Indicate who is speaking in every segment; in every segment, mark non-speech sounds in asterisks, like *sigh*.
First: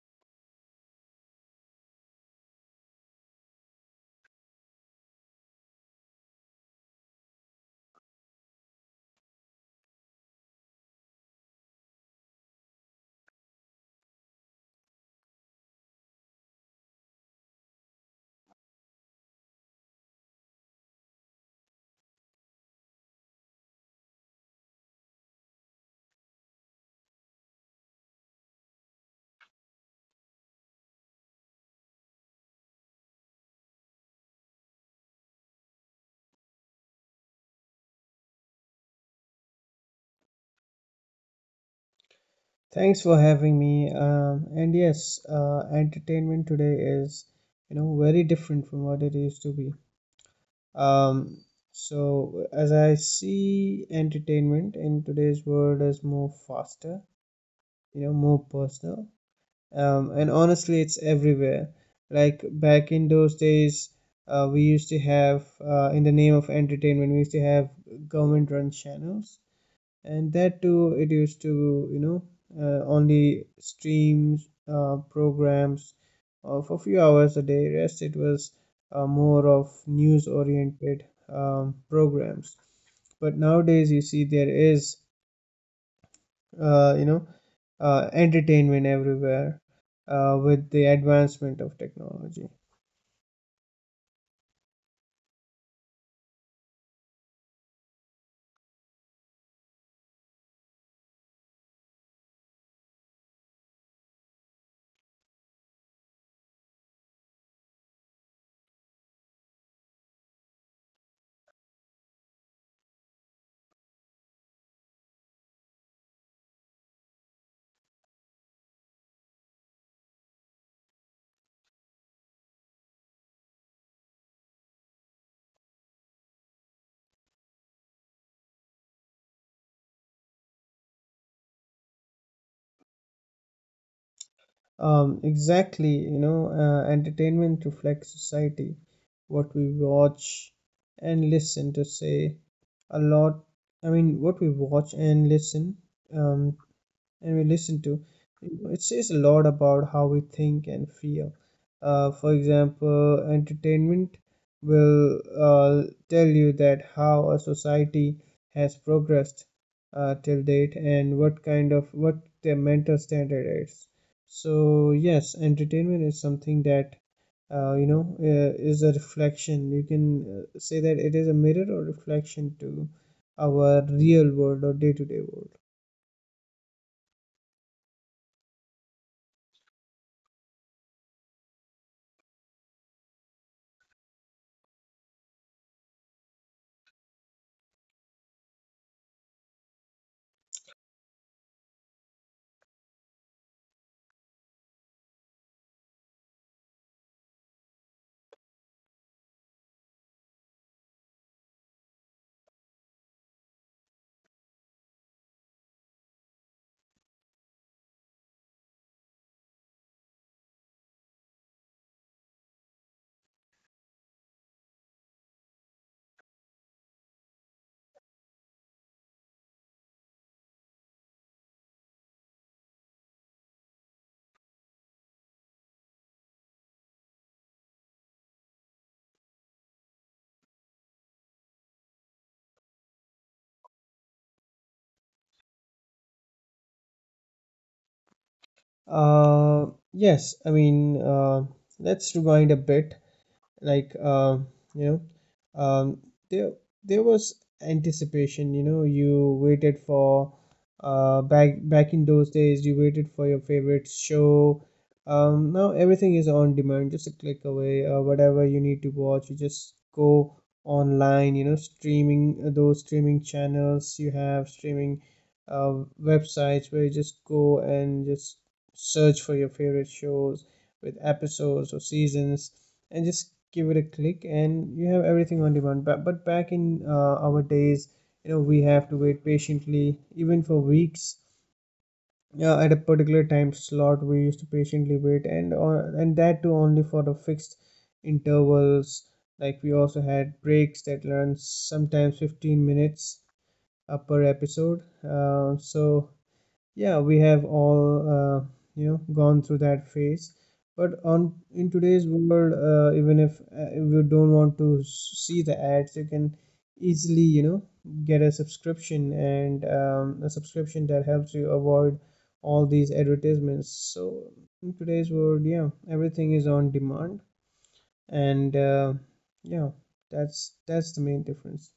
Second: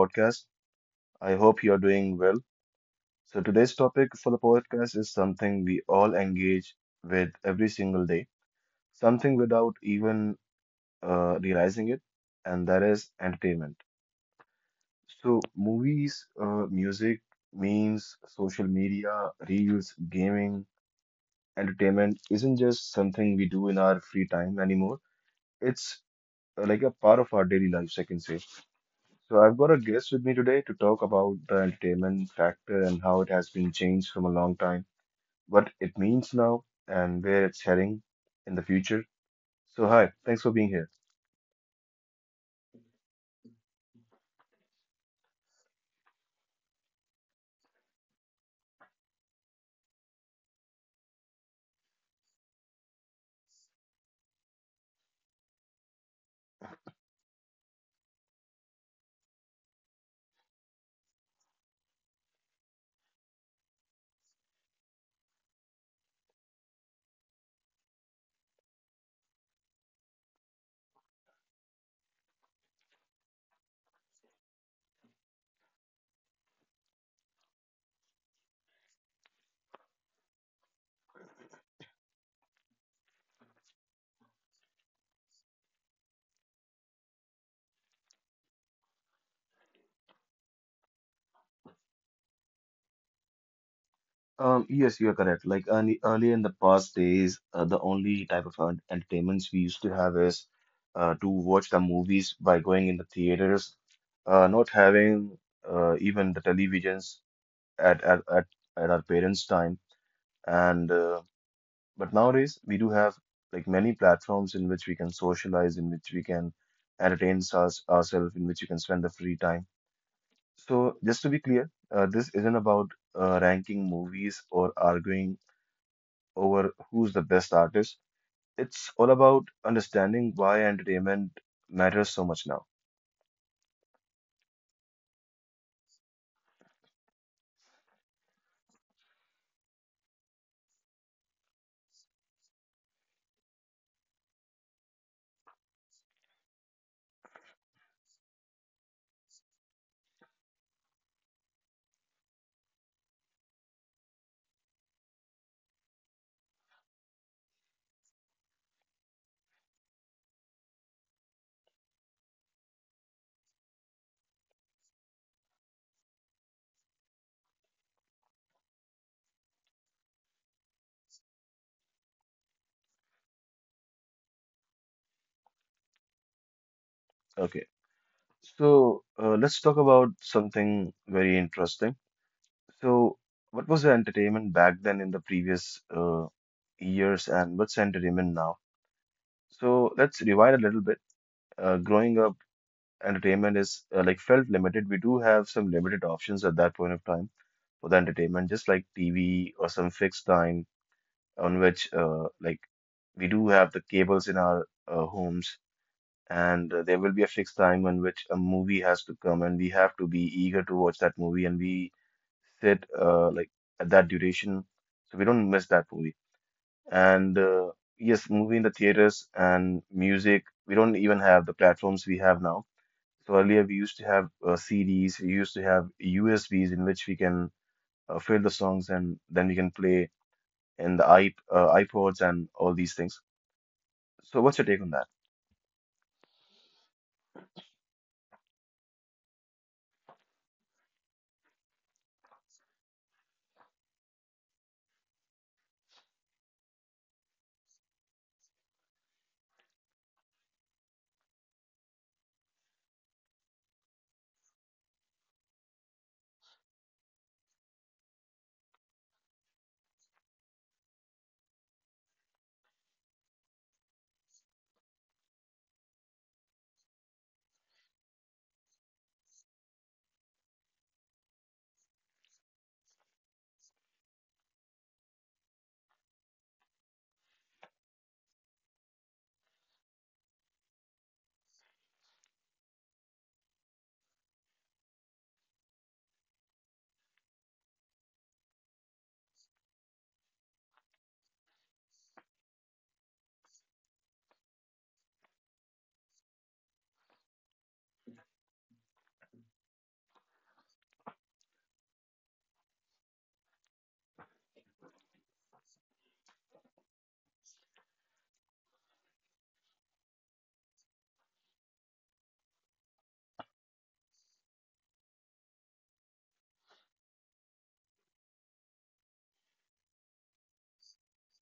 Speaker 1: podcast. I hope you are doing well. So, today's topic for the podcast is something we all engage with every single day, something without even realizing it, and that is entertainment. So, movies, music, memes, social media, reels, gaming, entertainment isn't just something we do in our free time anymore. It's like a part of our daily lives, I can say. So I've got a guest with me today to talk about the entertainment factor and how it has been changed from a long time, what it means now, and where it's heading in the future. So hi, thanks for being here.
Speaker 2: Thanks for having me. And yes, entertainment today is, you know, very different from what it used to be. Um, so as I see entertainment in today's world as more faster, you know, more personal. And honestly, it's everywhere. Like back in those days, we used to have, in the name of entertainment, we used to have government-run channels, and that too, it used to, you know, only streams programs a few hours a day. Rest, it was more of news oriented programs. But nowadays you see there is, you know, entertainment everywhere with the advancement of technology.
Speaker 1: Yes, you are correct. Like earlier in the past days, the only type of entertainments we used to have is to watch the movies by going in the theaters, not having even the televisions at, at, at, at our parents' time. And But nowadays, we do have like many platforms in which we can socialize, in which we can entertain ourselves, in which you can spend the free time. So, just to be clear, this isn't about ranking movies or arguing over who's the best artist. It's all about understanding why entertainment matters so much now.
Speaker 2: Exactly, you know, entertainment reflects society. What we watch and listen to say a lot. I mean, what we watch and listen, um, and we listen to, it says a lot about how we think and feel. For example, entertainment will uh, tell you that how a society has progressed till date, and what kind of, what their mental standard is. So yes, entertainment is something that, you know, is a reflection. You can say that it is a mirror or reflection to our real world or day-to-day world.
Speaker 1: Okay, so let's talk about something very interesting. So, what was the entertainment back then in the previous years, and what's entertainment now? So let's rewind a little bit. Growing up, entertainment is like felt limited. We do have some limited options at that point of time for the entertainment, just like TV or some fixed time on which we do have the cables in our homes, and there will be a fixed time on which a movie has to come, and we have to be eager to watch that movie, and we sit at that duration, so we don't miss that movie. And Yes, movie in the theaters and music, we don't even have the platforms we have now. So earlier we used to have CDs, we used to have USBs in which we can fill the songs and then we can play in the iP iPods and all these things. So what's your take on that?
Speaker 2: Uh, yes, I mean, let's rewind a bit, like, you know, um, there there was anticipation. You know, you waited for, back in those days, you waited for your favorite show. Now everything is on demand, just a click away. Whatever you need to watch, you just go online. You know, streaming, those streaming channels, you have streaming uh, websites where you just go and just search for your favorite shows with episodes or seasons, and just give it a click and you have everything on demand. But back in our days, you know, we have to wait patiently, even for weeks, at a particular time slot. We used to patiently wait, and or and that too only for the fixed intervals. Like we also had breaks that run sometimes 15 minutes per episode. So yeah, we have all uh, you know gone through that phase. But on in today's world, even if, if you don't want to see the ads, you can easily, you know, get a subscription, and a subscription that helps you avoid all these advertisements. So in today's world, yeah, everything is on demand, and yeah, that's the main difference.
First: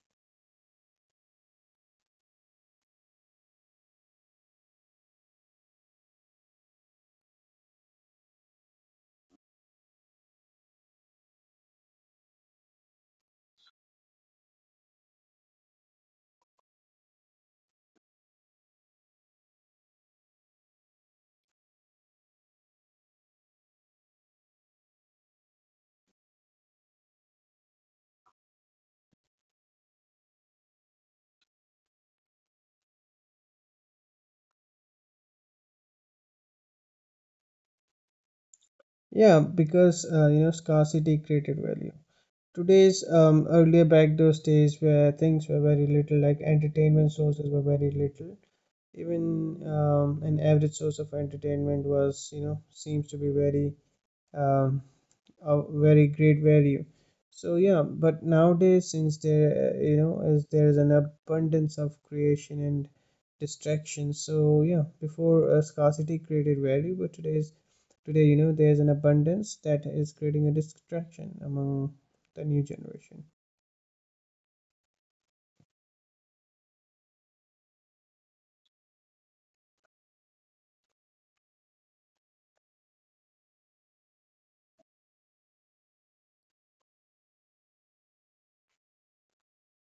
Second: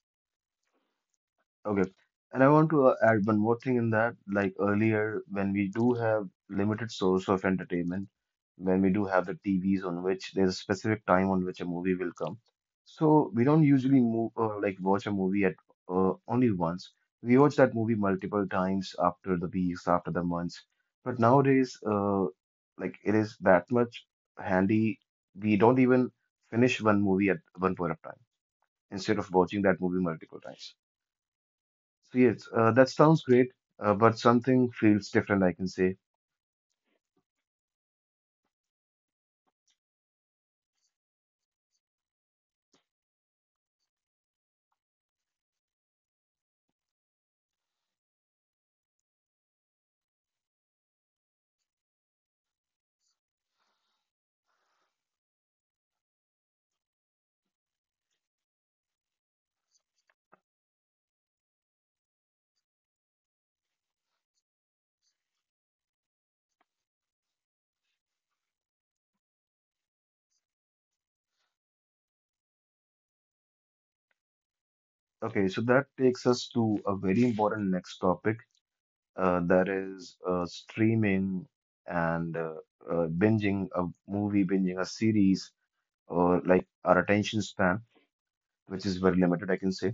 Speaker 1: Okay. And I want to add one more thing in that, like earlier, when we do have limited source of entertainment, when we do have the TVs on which there's a specific time on which a movie will come. So we don't usually move like watch a movie at only once. We watch that movie multiple times after the weeks, after the months. But nowadays, like it is that much handy. We don't even finish one movie at one point of time instead of watching that movie multiple times. So yes, that sounds great, but something feels different, I can say.
Speaker 2: Yeah, because, you know, scarcity created value. Today's earlier back those days where things were very little, like entertainment sources were very little. Even, an average source of entertainment was, you know, seems to be very, um, a very great value. So yeah, but nowadays, since there is an abundance of creation and distraction. So yeah, before, scarcity created value, but today, you know, there's an abundance that is creating a distraction among the new generation.
Speaker 1: Okay, so that takes us to a very important next topic, that is streaming and binging a movie, binging a series, or like our attention span, which is very limited, I can say.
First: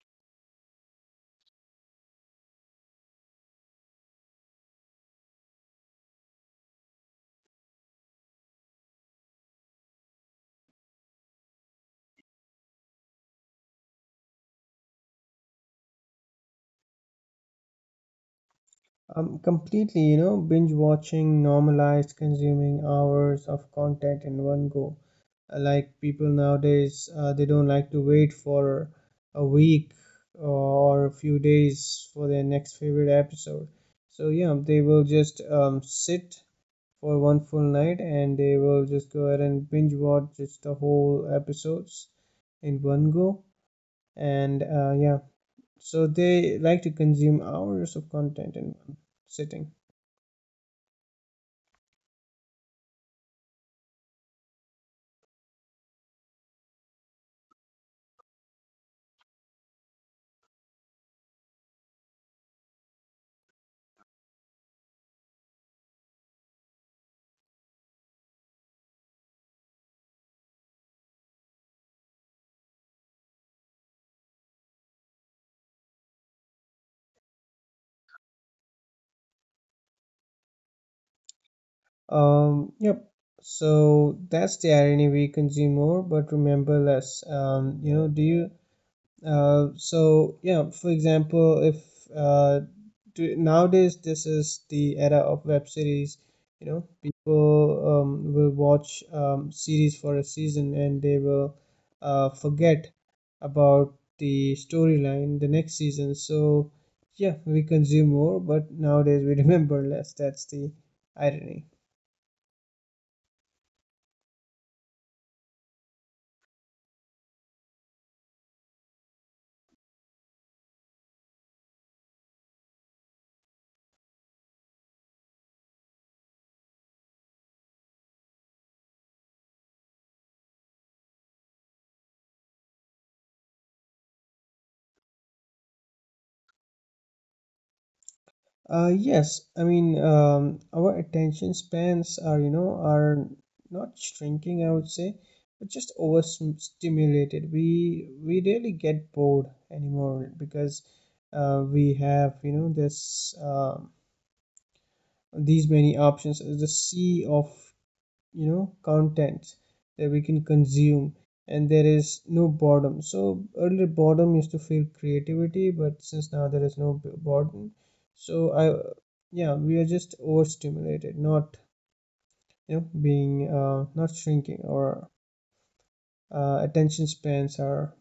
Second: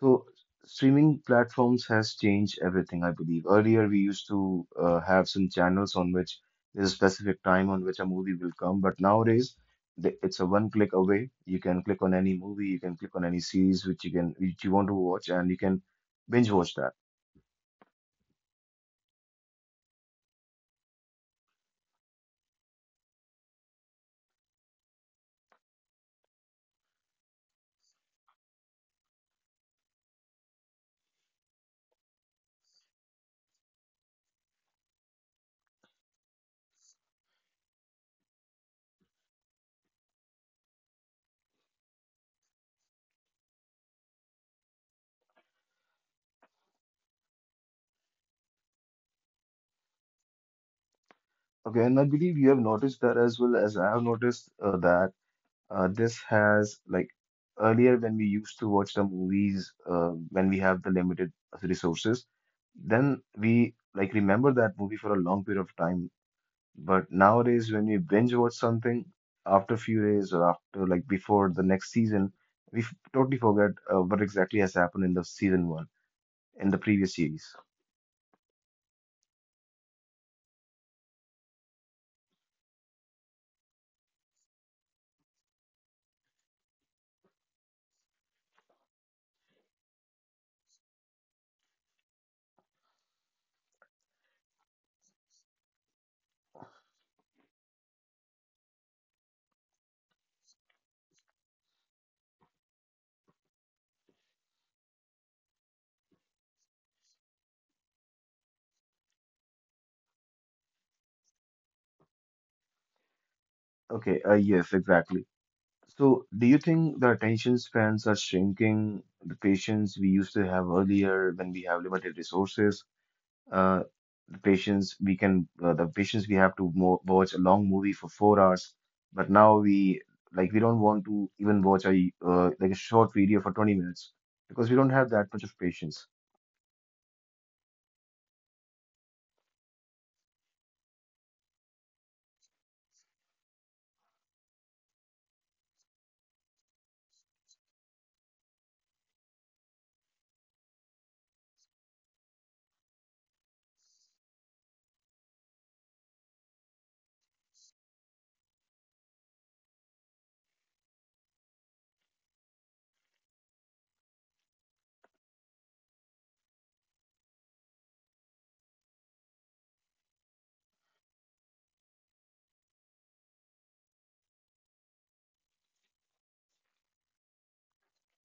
Speaker 1: So streaming platforms has changed everything, I believe. Earlier, we used to have some channels on which there's a specific time on which a movie will come, but nowadays it's a one click away. You can click on any movie, you can click on any series which you want to watch, and you can binge watch that.
Speaker 2: Completely, you know, binge watching normalized consuming hours of content in one go. Like people nowadays, they don't like to wait for a week, or a few days, for their next favorite episode. So yeah, they will just sit for one full night, and they will just go ahead and binge watch just the whole episodes in one go. And yeah, so they like to consume hours of content in one sitting.
Speaker 1: Okay, and I believe you have noticed that as well as I have noticed that this has like earlier when we used to watch the movies when we have the limited resources then we like remember that movie for a long period of time. But nowadays, when we binge watch something after few days or after like before the next season, we totally forget what exactly has happened in the season one in the previous series.
Speaker 2: Yep. So that's the irony. We consume more but remember less. You know, do you? So yeah. For example, if uh, do, nowadays this is the era of web series. You know, people will watch series for a season, and they will forget about the storyline the next season. So yeah, we consume more, but nowadays we *laughs* remember less. That's the irony.
Speaker 1: Okay, yes, exactly. So, do you think the attention spans are shrinking? The patience we used to have earlier when we have limited resources, uh, the patients we have to mo watch a long movie for 4 hours, but now we like we don't want to even watch a like a short video for 20 minutes because we don't have that much of patience.
Speaker 2: Yes, I mean, our attention spans are, you know, are not shrinking, I would say, but just overstimulated. We really get bored anymore, because, we have, you know, this these many options, the sea of, you know, content that we can consume, and there is no boredom. So earlier boredom used to feel creativity, but since now there is no boredom, so I yeah, we are just overstimulated, not, you know, being, not shrinking, or attention spans are,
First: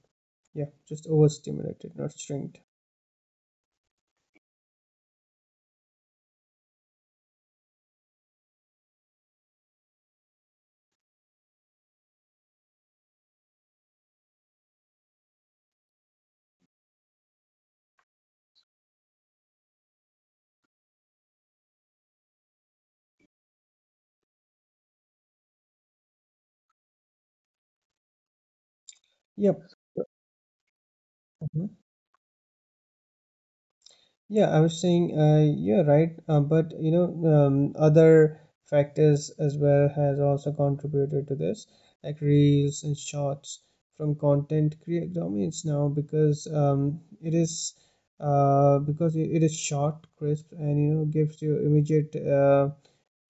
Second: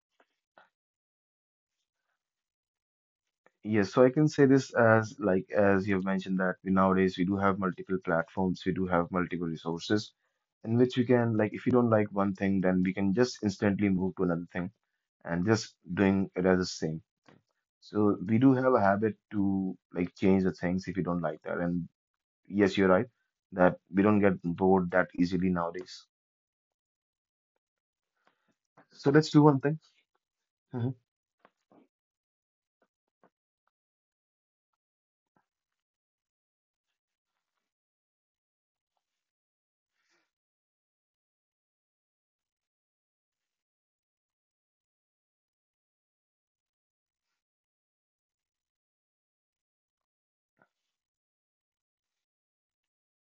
Speaker 2: yeah, just overstimulated, not shrinked.
Speaker 1: Yes, so I can say this as like as you've mentioned that we nowadays we do have multiple platforms, we do have multiple resources in which we can like if you don't like one thing then we can just instantly move to another thing and just doing it as the same. So we do have a habit to like change the things if you don't like that. And yes, you're right that we don't get bored that easily nowadays. So let's do one
Speaker 2: Yep.
Speaker 1: thing. Mhm.
Speaker 2: Mm-hmm. Yeah, I was saying, you're right, but you know, other factors as well has also contributed to this, like reels and shorts from content create dominates now, because it is, because it is short, crisp, and you know gives you immediate, uh,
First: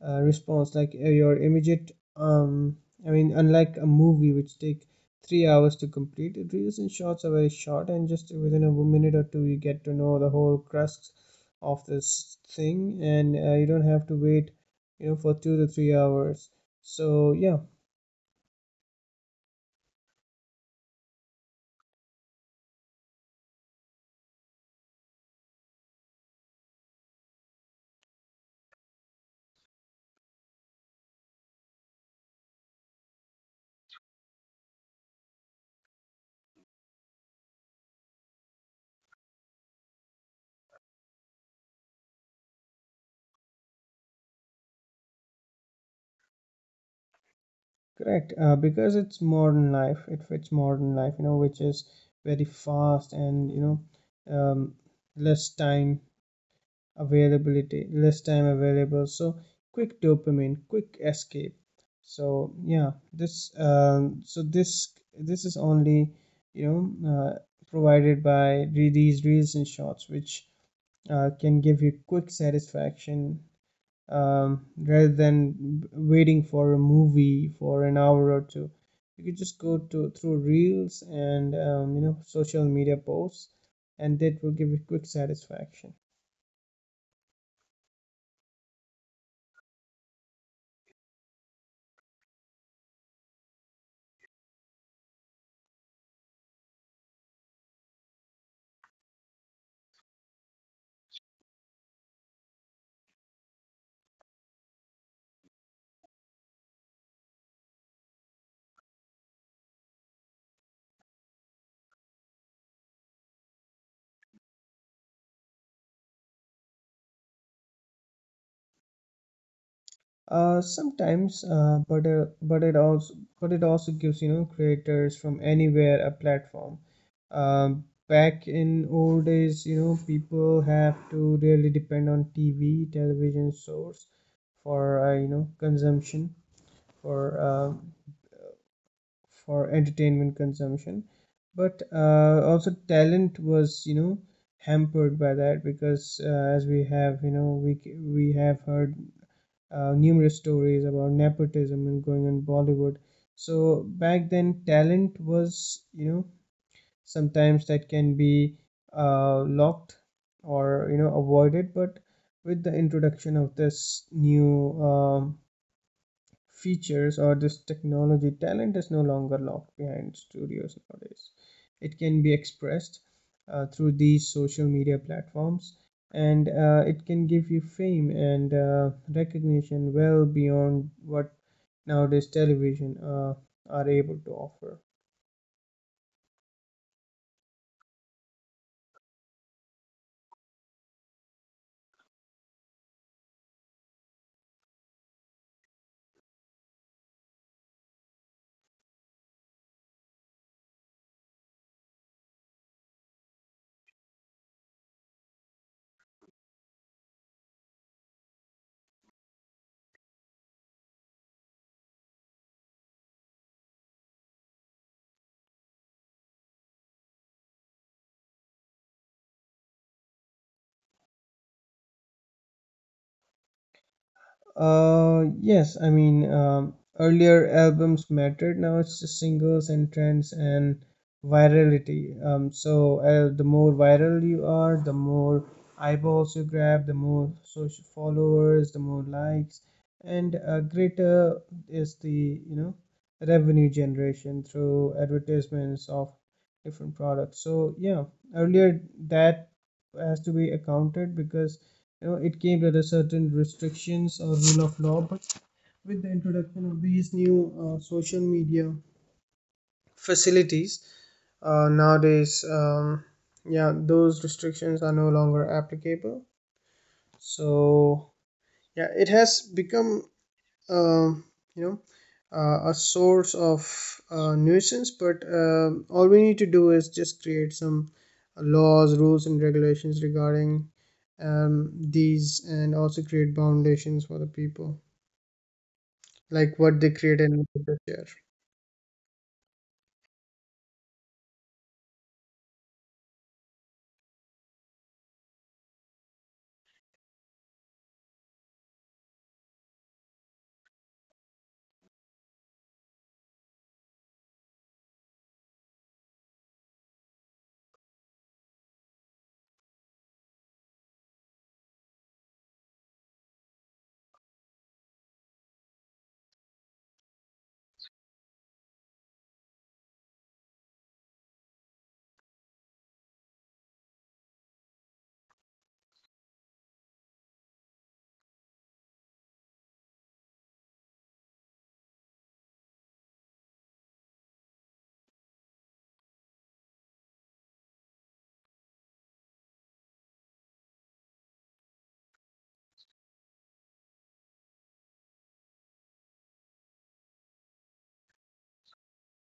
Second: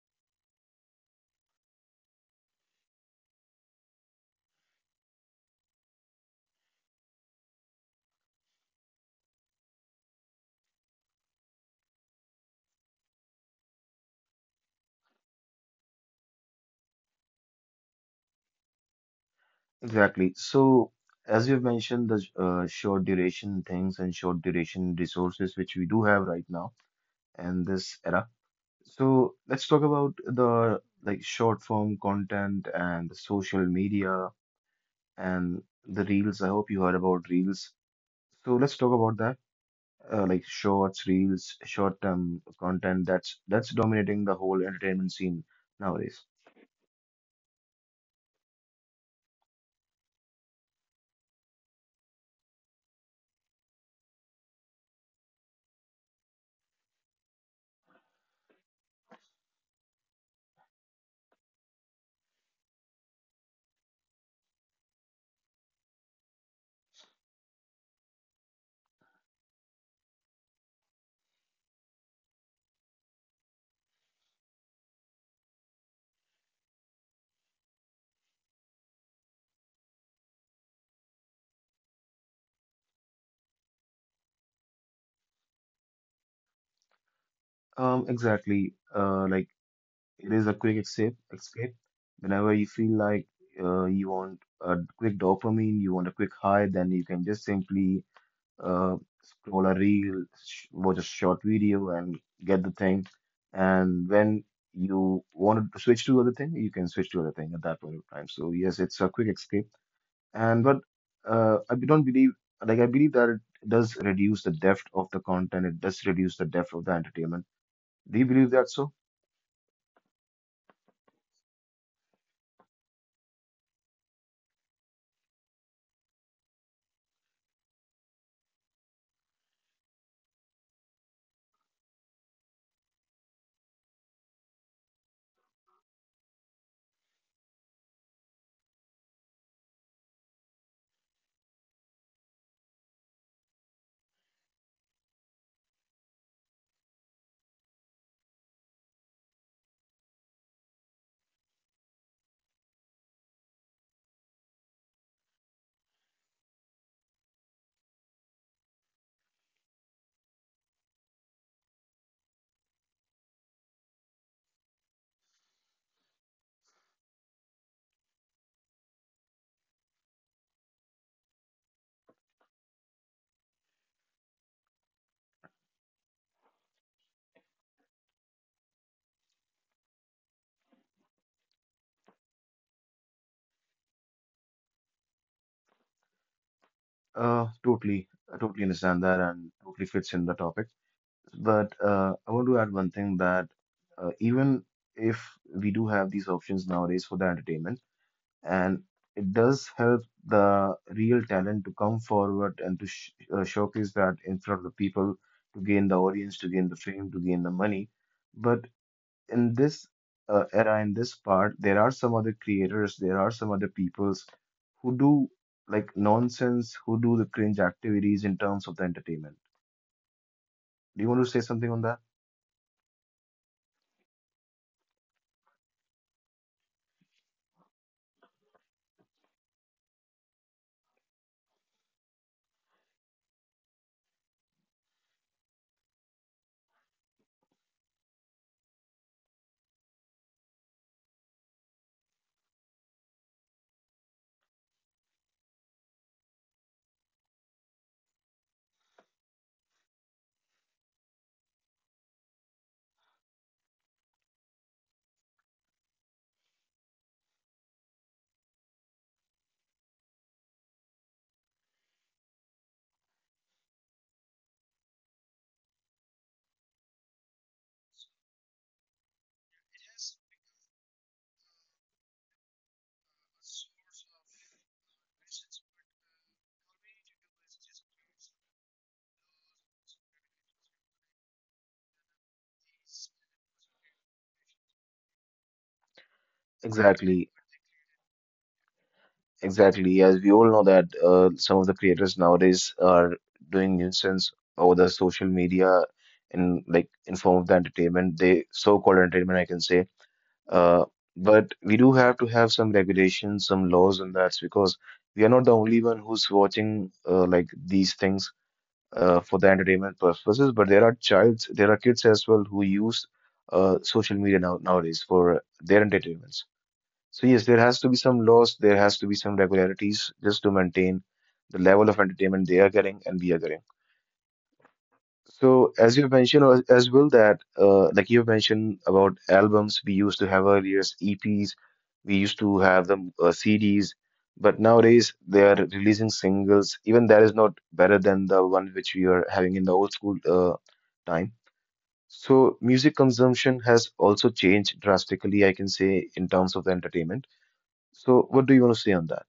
Speaker 2: uh, response, like, your immediate, I mean, unlike a movie which take 3 hours to complete, it reels and shorts are very short, and just within a minute or two you get to know the whole crust of this thing, and you don't have to wait, you know, for 2 to 3 hours. So yeah.
Speaker 1: Exactly. So as you've mentioned, the short duration things and short duration resources which we do have right now in this era. So let's talk about the like short form content and the social media and the reels. I hope you heard about reels. So let's talk about that. Like shorts, reels, short-term content that's dominating the whole entertainment scene nowadays.
Speaker 2: Correct, because it's modern life. It fits modern life, you know, which is very fast, and you know, um, less time availability, less time available. So quick dopamine, quick escape. So yeah, this so this is only, you know, provided by these reels and shorts, which can give you quick satisfaction, rather than waiting for a movie for an hour or two. You could just go to through reels and, you know, social media posts, and that will give you quick satisfaction.
Speaker 1: Exactly. Like it is a quick escape. Escape. Whenever you feel like you want a quick dopamine, you want a quick high, then you can just simply uh, scroll a reel, sh watch a short video, and get the thing. And when you want to switch to other thing, you can switch to other thing at that point of time. So yes, it's a quick escape, and but I don't believe like I believe that it does reduce the depth of the content. It does reduce the depth of the entertainment. Do you believe that so?
Speaker 2: Sometimes, but it also, but it also gives, you know, creators from anywhere a platform. Back in old days, you know, people have to really depend on TV, television source for, you know, consumption, for, for entertainment consumption. But also talent was, you know, hampered by that, because, as we have, you know, we have heard numerous stories about nepotism and going on Bollywood. So back then, talent was, you know, sometimes that can be locked or, you know, avoided. But with the introduction of this new, features or this technology, talent is no longer locked behind studios nowadays. It can be expressed through these social media platforms, and it can give you fame and recognition well beyond what nowadays television are able to offer.
Speaker 1: Totally, I totally understand that and totally fits in the topic. But I want to add one thing that even if we do have these options nowadays for the entertainment, and it does help the real talent to come forward and to sh showcase that in front of the people to gain the audience, to gain the fame, to gain the money. But in this era, in this part, there are some other creators, there are some other peoples who do like nonsense, who do the cringe activities in terms of the entertainment. Do you want to say something on that?
Speaker 2: Yes, I mean, earlier albums mattered. Now it's just singles and trends and virality. The more viral you are, the more eyeballs you grab, the more social followers, the more likes, and greater is the, you know, revenue generation through advertisements of different products. So yeah, earlier that has to be accounted, because, you know, it came with a certain restrictions or rule of law, but with the introduction of these new, social media facilities, nowadays, yeah, those restrictions are no longer applicable. So yeah, it has become, um, you know, a source of nuisance, but all we need to do is just create some laws, rules and regulations regarding, um, these, and also create foundations for the people, like what they create
Speaker 1: Exactly,
Speaker 2: and what they share.
Speaker 1: exactly. As we all know that some of the creators nowadays are doing nuisance over the social media in like in form of the entertainment. They so-called entertainment, I can say. Uh, but we do have to have some regulations, some laws on that because we are not the only one who's watching like these things for the entertainment purposes. But there are childs, there are kids as well who use social media nowadays for their entertainments. So yes, there has to be some laws, there has to be some regularities just to maintain the level of entertainment they are getting and we are getting. So as you mentioned as well that like you mentioned about albums, we used to have earlier EPs, we used to have them CDs, but nowadays they are releasing singles, even that is not better than the one which we are having in the old school time. So music consumption has also changed drastically, I can say, in terms of the entertainment. So what do you want to say on that?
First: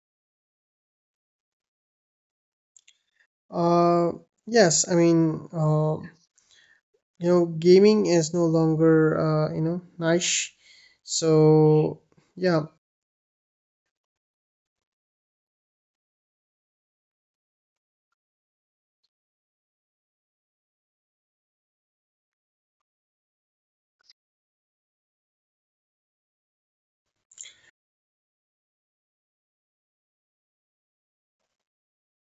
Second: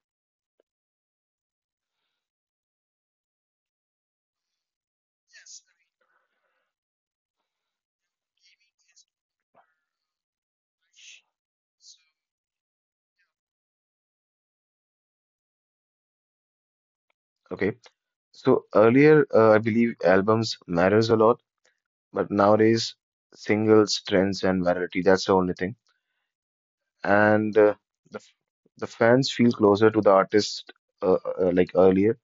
Speaker 2: Uh, yes, I mean, you know, gaming is no longer, you know, niche. So, yeah,
Speaker 1: Okay, so earlier, I believe albums matters a lot. But nowadays, singles, trends, and variety, that's the only thing. And the, f- the fans feel closer to the artist, uh, like earlier.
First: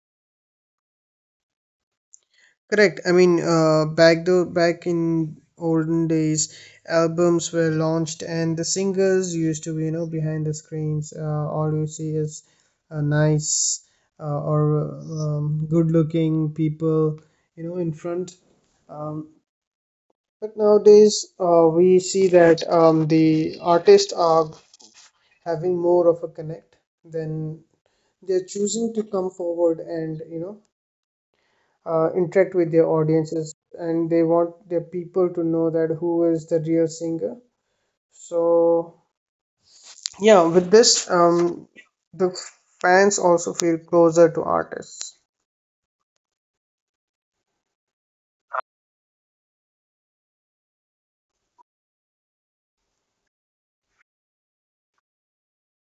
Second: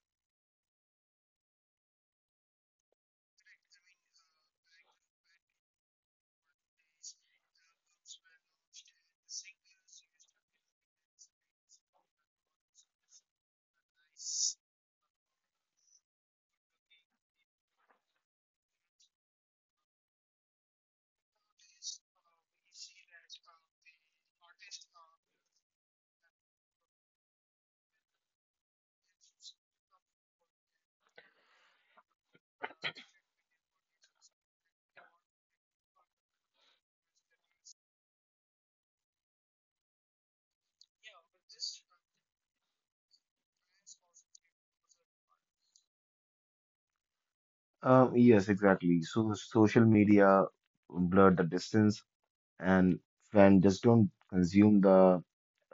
Speaker 2: correct. I mean, back though, back in olden days, albums were launched and the singers used to be, you know, behind the screens. All you see is a nice or good-looking people, you know, in front. Um, But nowadays, we see that the artists are having more of a connect. Then they're choosing to come forward, and you know, interact with their audiences, and they want their people to know that who is the real singer. So yeah, with this, the fans also feel closer to artists.
Speaker 1: Yes, exactly. So social media blurred the distance, and fans just don't consume the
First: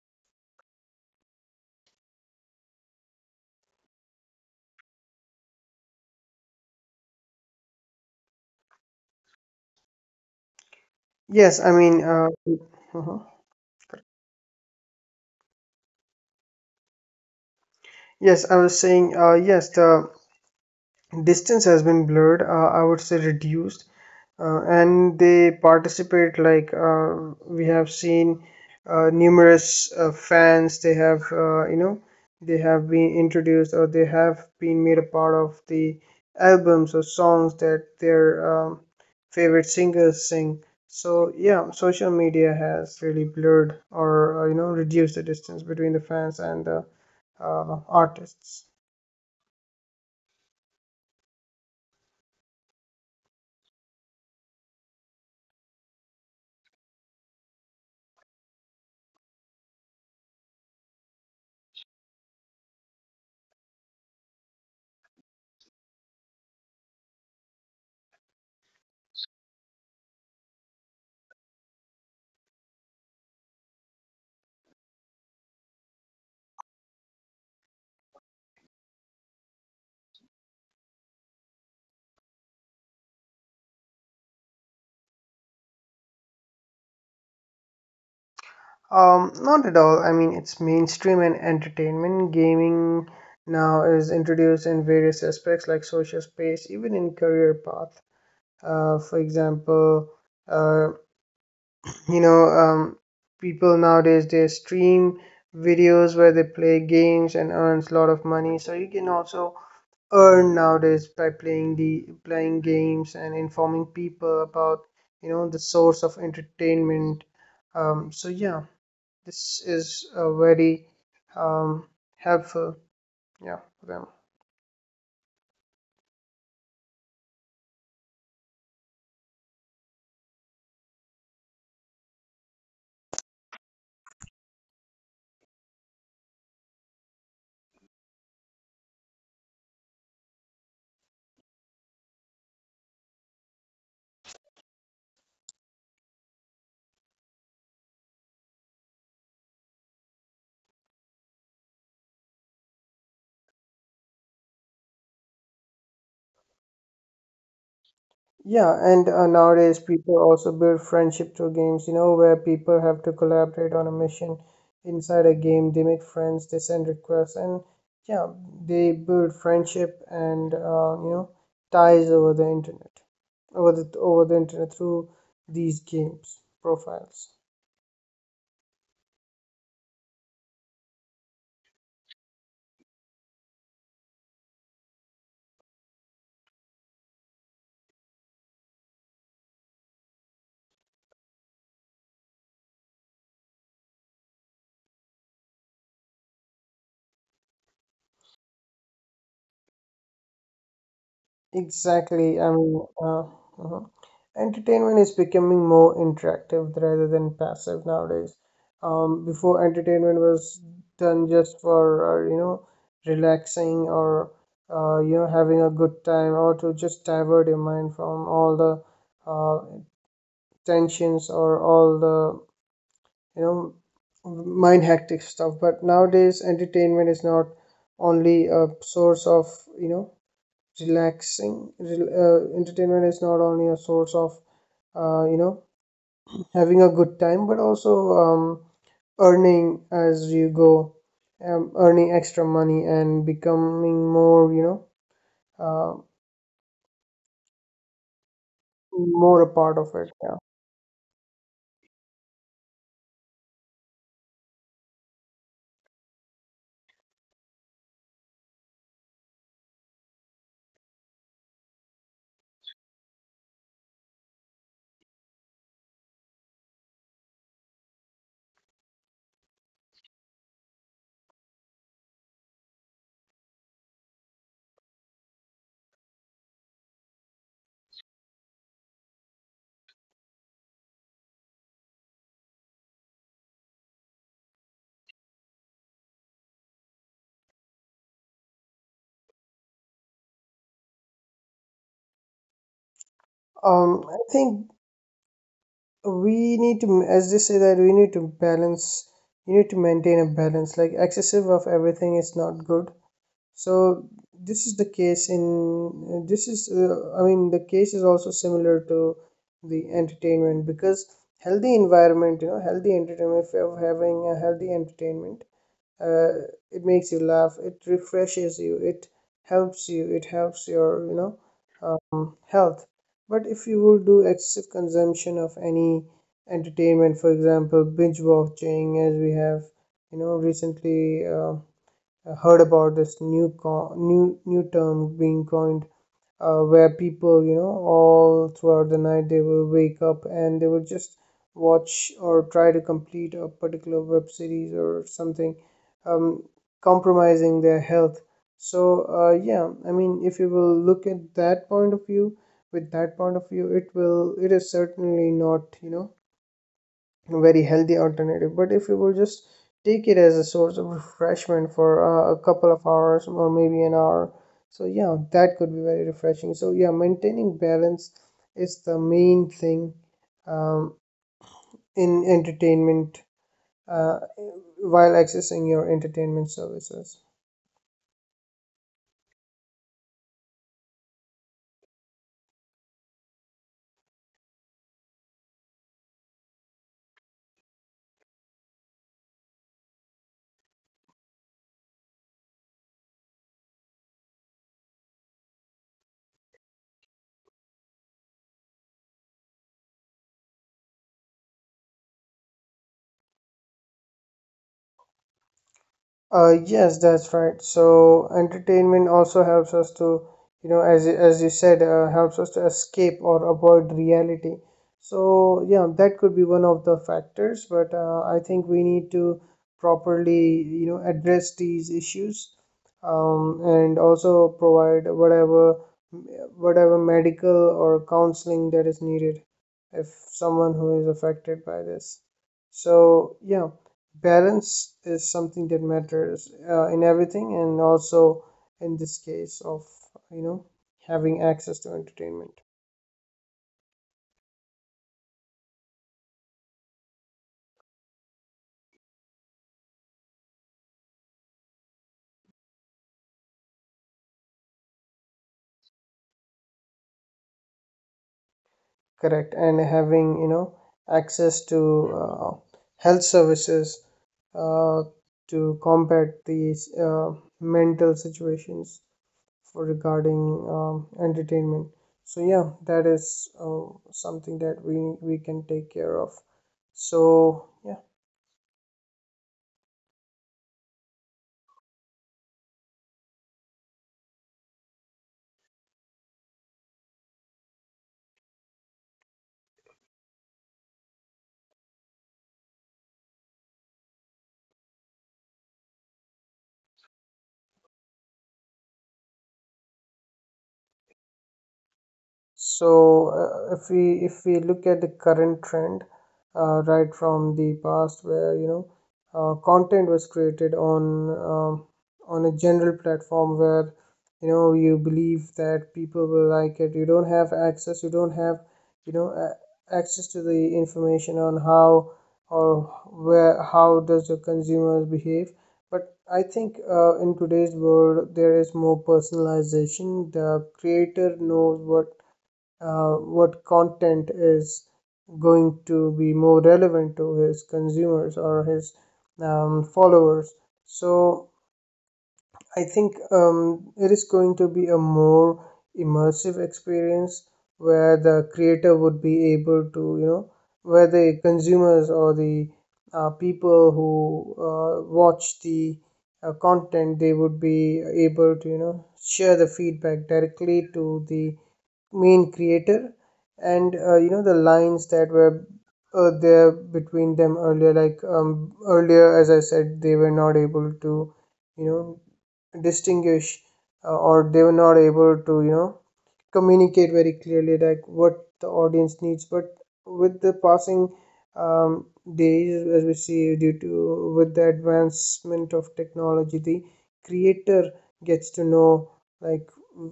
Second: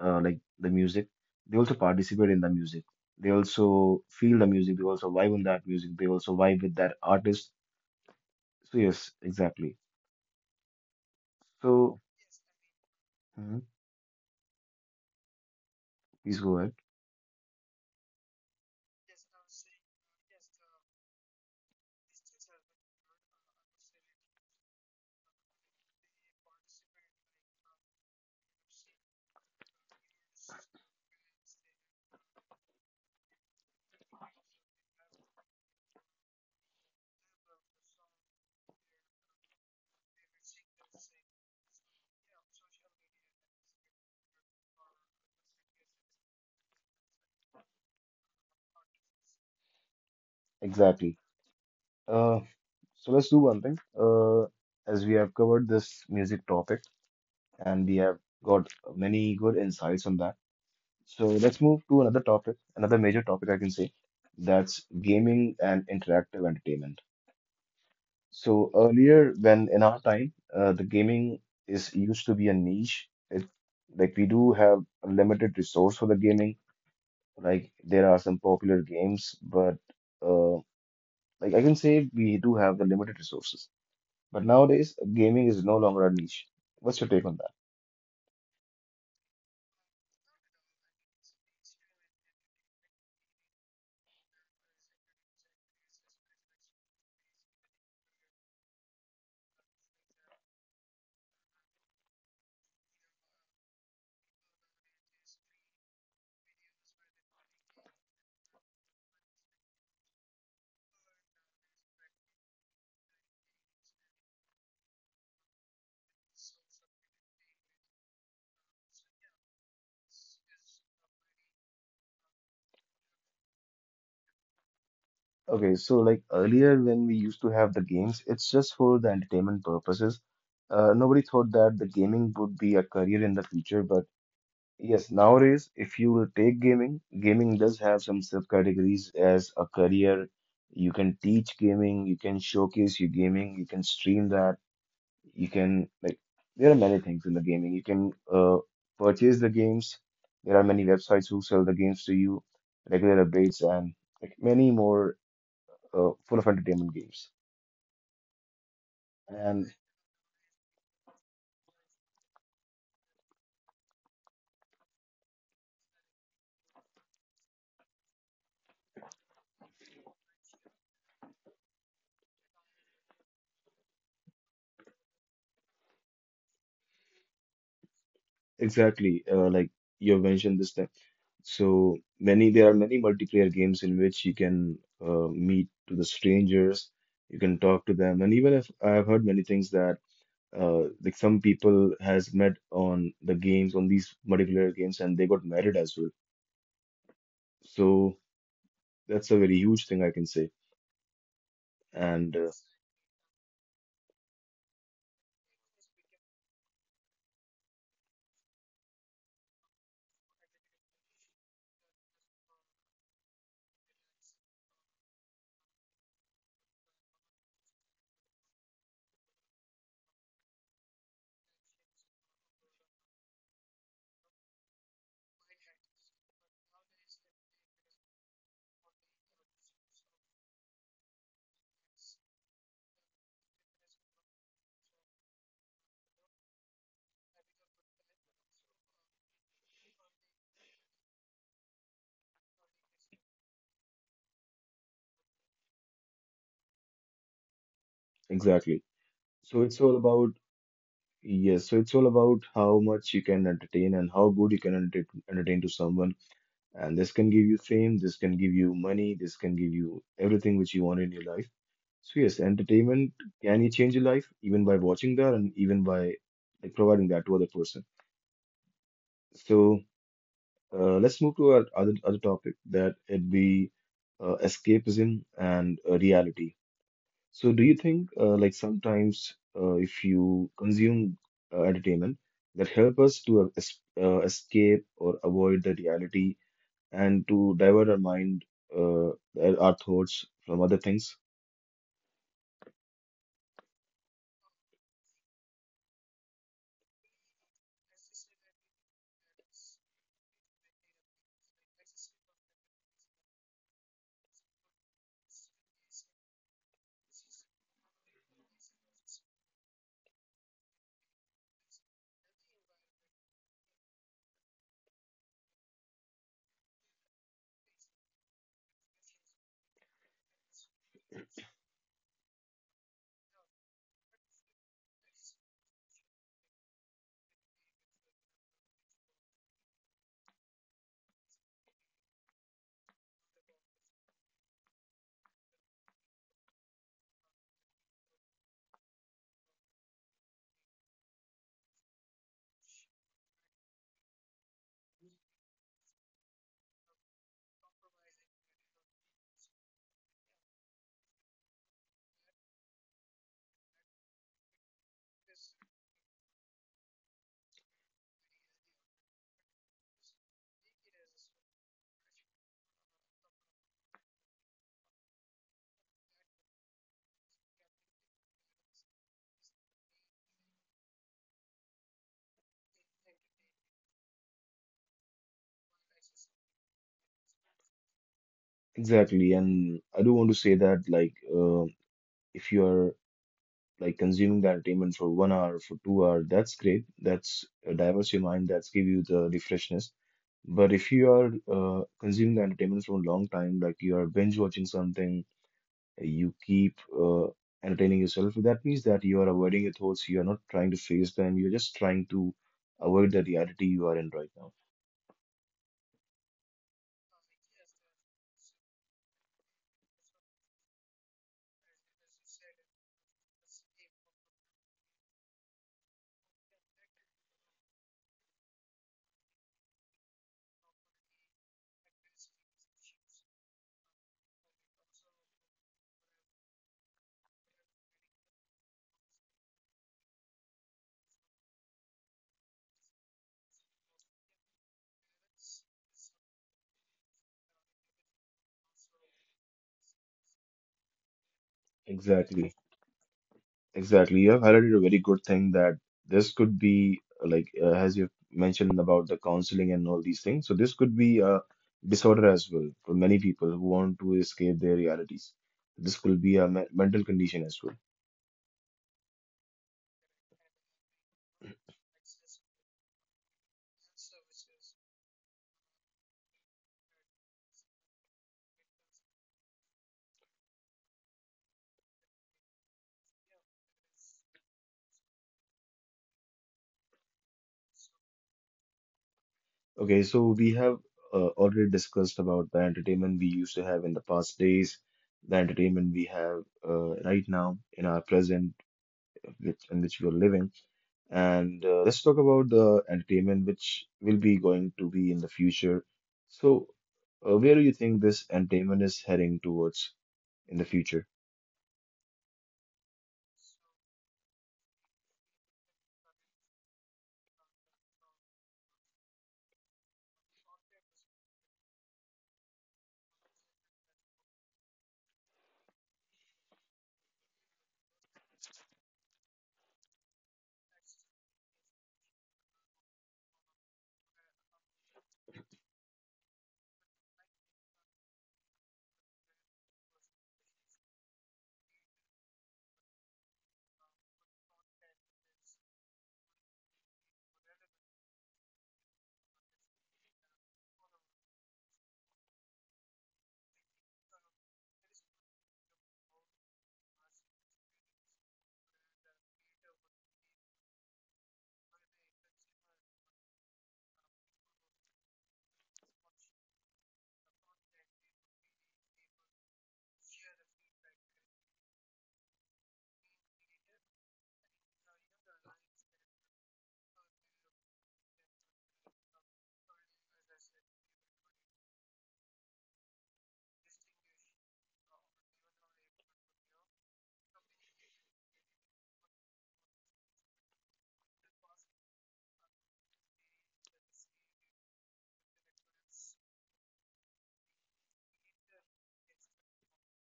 Speaker 1: like the music. They also participate in the music. They also feel the music. They also vibe on that music. They also vibe with that artist. So yes, exactly.
Speaker 2: Yes, I
Speaker 1: So
Speaker 2: mean, uh, uh-huh.
Speaker 1: mhm, please go ahead.
Speaker 2: Yes, I was saying, yes, the distance has been blurred. I would say reduced, and they participate, like, we have seen numerous fans, they have, you know, they have been introduced, or they have been made a part of the albums or songs that their, um, favorite singers sing. So yeah, social media has really blurred or, you know, reduced the distance between the fans and the artists.
Speaker 1: Exactly. Uh, so let's do one thing. As we have covered this music topic and we have got many good insights on that. So let's move to another topic, another major topic I can say, that's gaming and interactive entertainment. So earlier, when in our time, the gaming is used to be a niche. It like we do have a limited resource for the gaming. Like there are some popular games, but uh, like I can say we do have the limited resources. But nowadays, gaming is no longer a niche. What's your take on that?
Speaker 2: Not at all. I mean, it's mainstream and entertainment. Gaming now is introduced in various aspects, like social space, even in career path. For example, uh, you know, um, people nowadays they stream videos where they play games and earns a lot of money. So you can also earn nowadays by playing the playing games, and informing people about, you know, the source of entertainment. So yeah. This is very, um, helpful, yeah, for them.
Speaker 1: Okay, so like earlier when we used to have the games, it's just for the entertainment purposes. Nobody thought that the gaming would be a career in the future, but yes, nowadays, if you will take gaming, gaming does have some subcategories as a career. You can teach gaming, you can showcase your gaming, you can stream that. You can like There are many things in the gaming. You can purchase the games. There are many websites who sell the games to you, regular updates, and like many more full of entertainment games.
Speaker 2: Yeah, and
Speaker 1: And
Speaker 2: nowadays people also build friendship through games, you know, where people have to collaborate on a mission inside a game. They make friends, they send requests, and yeah, they build friendship and you know ties over the internet, over the internet through these games profiles.
Speaker 1: exactly, like you mentioned this time. So many There are many multiplayer games in which you can meet to the strangers, you can talk to them, and even if I've heard many things that like some people has met on the games on these multiplayer games and they got married as well. So that's a very huge thing I can say.
Speaker 2: Exactly.
Speaker 1: And
Speaker 2: Mhm. Entertainment is becoming more interactive rather than passive nowadays. Before, entertainment was done just for, uh, you know, relaxing, or having a good time, or to just divert your mind from all the uh, tensions, or all the, you know, mind hectic stuff. But nowadays, entertainment is not only a source of, you know, relaxing rel entertainment is not only a source of uh, you know having a good time, but also um, earning as you go, earning extra money, and becoming more, uh,
Speaker 1: Exactly.
Speaker 2: more a
Speaker 1: So
Speaker 2: part
Speaker 1: it's
Speaker 2: of
Speaker 1: all
Speaker 2: it,
Speaker 1: about,
Speaker 2: yeah.
Speaker 1: yes, so it's all about how much you can entertain and how good you can entertain to someone. And this can give you fame, this can give you money, this can give you everything which you want in your life. So yes, entertainment can you change your life even by watching that and even by like providing that to other person. So let's move to our other topic that it be escapism and reality. So, do you think like sometimes if you consume entertainment that help us to es escape or avoid the reality and to divert our mind, uh, our thoughts from other things?
Speaker 2: I think we need to, as they say, that we need to balance. You need to maintain a balance, like excessive of everything is not good. So this is the case in this is I mean, the case is also similar to the entertainment, because healthy environment, you know, healthy entertainment, if you're having a healthy entertainment, uh, it makes you laugh, it refreshes you, it helps you, it helps your, you know, health. But if you will do excessive consumption of any entertainment, for example binge watching, as we have, you know, recently heard about this new co- new new term being coined, where people, you know, all throughout the night they will wake up and they will just watch or try to complete a particular web series or something, um, compromising their health. So yeah, I mean if you will look at that point of view, with that point of view, it will, it is certainly not, you know, very healthy alternative. But if you will just take it as a source of refreshment for a couple of hours or maybe an hour, so yeah, that could be very refreshing. So yeah, maintaining balance is the main thing, um, in entertainment, uh, while accessing your entertainment services.
Speaker 1: Exactly, and I do want to say that like uh, if you are like consuming the entertainment for 1 hour, for 2 hour, that's great. That's diverts your mind. That's give you the refreshness. But if you are consuming the entertainment for a long time, like you are binge watching something you keep entertaining yourself, that means that you are avoiding your thoughts. You are not trying to face them. You're just trying to avoid the reality you are in right now.
Speaker 2: Yes, that's right. So entertainment also helps us to, you know, as you said, helps us to escape or avoid reality. So yeah, that could be one of the factors, but I think we need to properly, you know, address these issues, and also provide whatever whatever medical or counseling that is needed, if someone who is affected by this. So yeah, balance is something that matters in everything, and also in this case of, you know, having access to
Speaker 1: Exactly.
Speaker 2: entertainment.
Speaker 1: Exactly. You have highlighted a very good thing that this could be as you mentioned about the counseling and all these things. So this could be a disorder as well for many people who want to escape their realities. This could be a me mental condition as well.
Speaker 2: Correct, and having, you know, access to health services, uh, to combat these mental situations, for regarding entertainment. So yeah, that is something that we can take care of. So yeah.
Speaker 1: Okay, so we have already discussed about the entertainment we used to have in the past days, the entertainment we have right now in our present, which in which we are living, and let's talk about the entertainment which will be going to be in the future. So, where do you think this entertainment is heading towards in the future?
Speaker 2: So, if we look at the current trend, right from the past, where, you know, content was created on, um, on a general platform where, you know, you believe that people will like it. You don't have access, you don't have, you know a- access to the information on how or where, how does the consumers behave. But I think in today's world, there is more personalization. The creator knows what content is going to be more relevant to his consumers or his followers. So I think it is going to be a more immersive experience, where the creator would be able to, you know, where the consumers or the people who watch the content, they would be able to, you know, share the feedback directly to the main creator. And you know, the lines that were there between them earlier, like earlier, as I said, they were not able to, you know, distinguish, or they were not able to, you know, communicate very clearly like what the audience needs. But with the passing um, days, as we see, due to with the advancement of technology, the creator gets to know, like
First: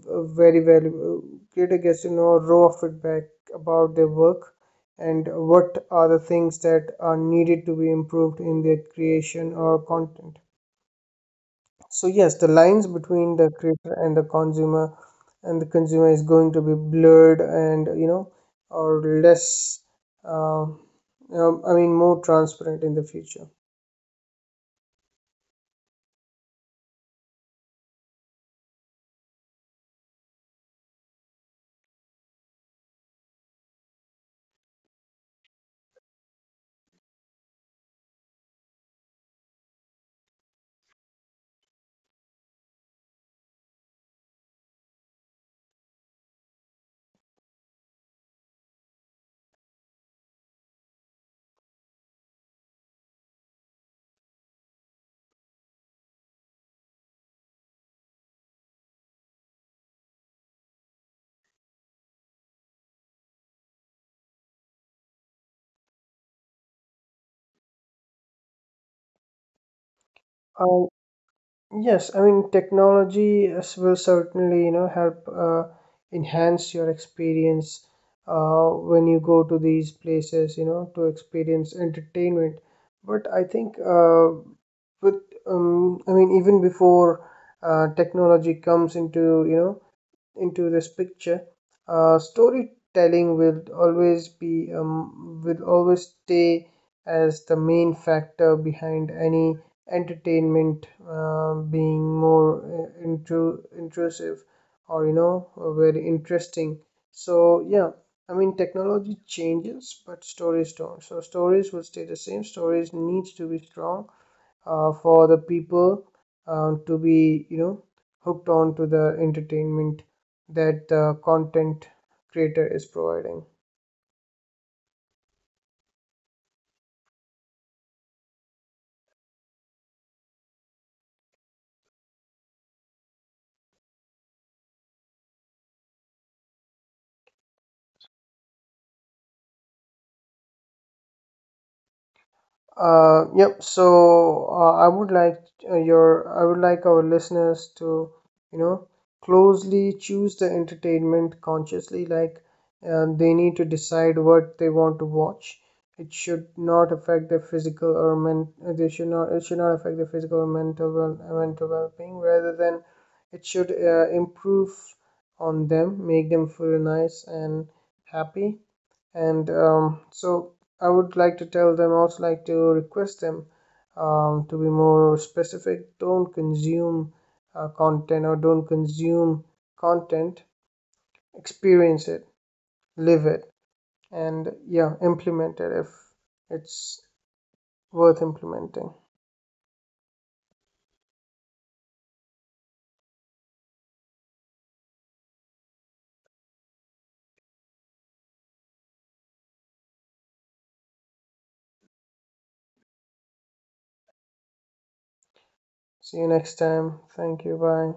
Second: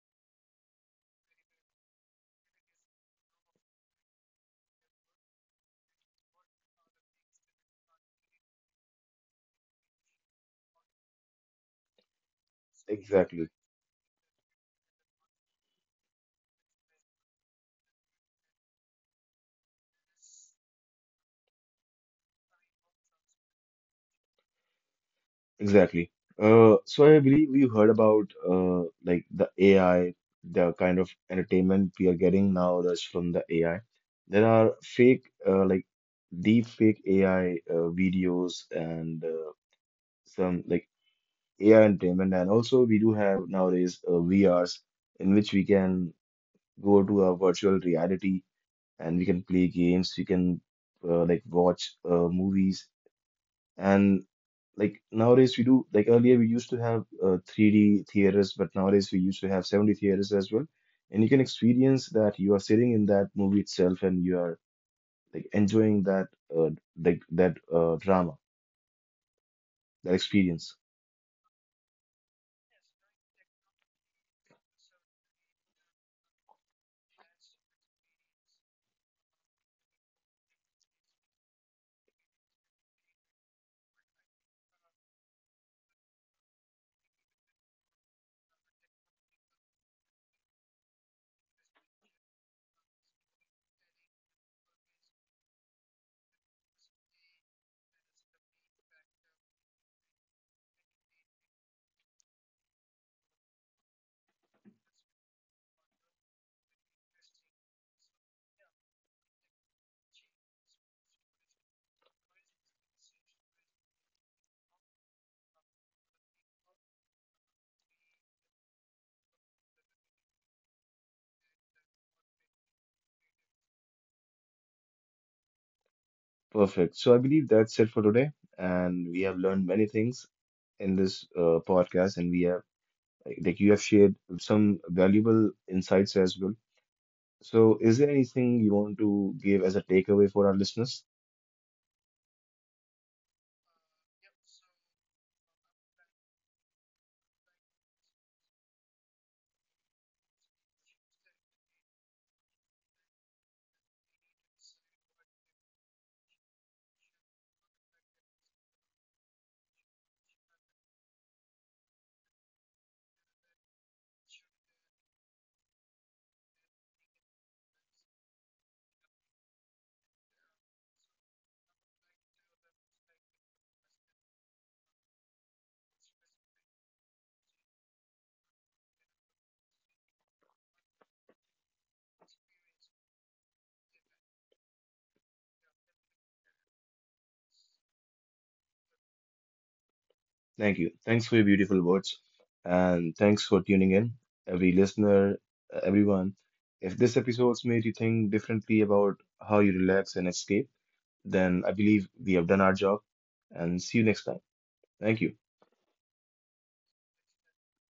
Speaker 2: very valuable. Creator gets to know raw feedback about their work, and what are the things that are needed to be improved in their creation or content. So yes, the lines between
Speaker 1: Exactly.
Speaker 2: the creator and the consumer is going to be blurred, and, you know, or less, I mean more transparent in the future.
Speaker 1: Exactly. So I believe you heard about like the AI, the kind of entertainment we are getting now that's from the AI. There are fake, like deep fake AI videos and some like AI entertainment, and also we do have nowadays VRs in which we can go to a virtual reality and we can play games, we can like watch movies, and like nowadays we do like earlier we used to have 3D theaters, but nowadays we used to have 70 theaters as well. And you can experience that you are sitting in that movie itself and you are like enjoying that uh, like that drama, that experience.
Speaker 2: Um, Yes, I mean will certainly, you know, help enhance your experience when you go to these places, you know, to experience entertainment. But I think with, I mean even before technology comes into, you know, into this picture, storytelling will always be, will always stay as the main factor behind any entertainment being more intrusive, or, you know, very interesting. So yeah, I mean technology changes, but stories don't. So stories will stay the same. Stories needs to be strong for the people to be, you know, hooked on to the entertainment that the content creator is providing.
Speaker 1: Perfect. So I believe that's it for today, and we have learned many things in this podcast, and we have like you have shared some valuable insights as well. So is there anything you want to give as a takeaway for our listeners?
Speaker 2: Yep. So I would like your I would like our listeners to, you know, closely choose the entertainment consciously. Like they need to decide what they want to watch. It should not affect their physical or men. They should not. It should not affect their physical or mental well being. Rather than it should improve on them, make them feel nice and happy. And so I would like to tell them also, like to request them, to be more specific. Don't consume content or don't consume content. Experience it, live it, and yeah, implement it if it's worth implementing.
Speaker 1: Thank you. Thanks for your beautiful words. And thanks for tuning in, every listener, everyone. If this episode's made you think differently about how you relax and escape, then I believe we have done our job. And see you next time. Thank you.
Speaker 2: See you next time. Thank you. Bye.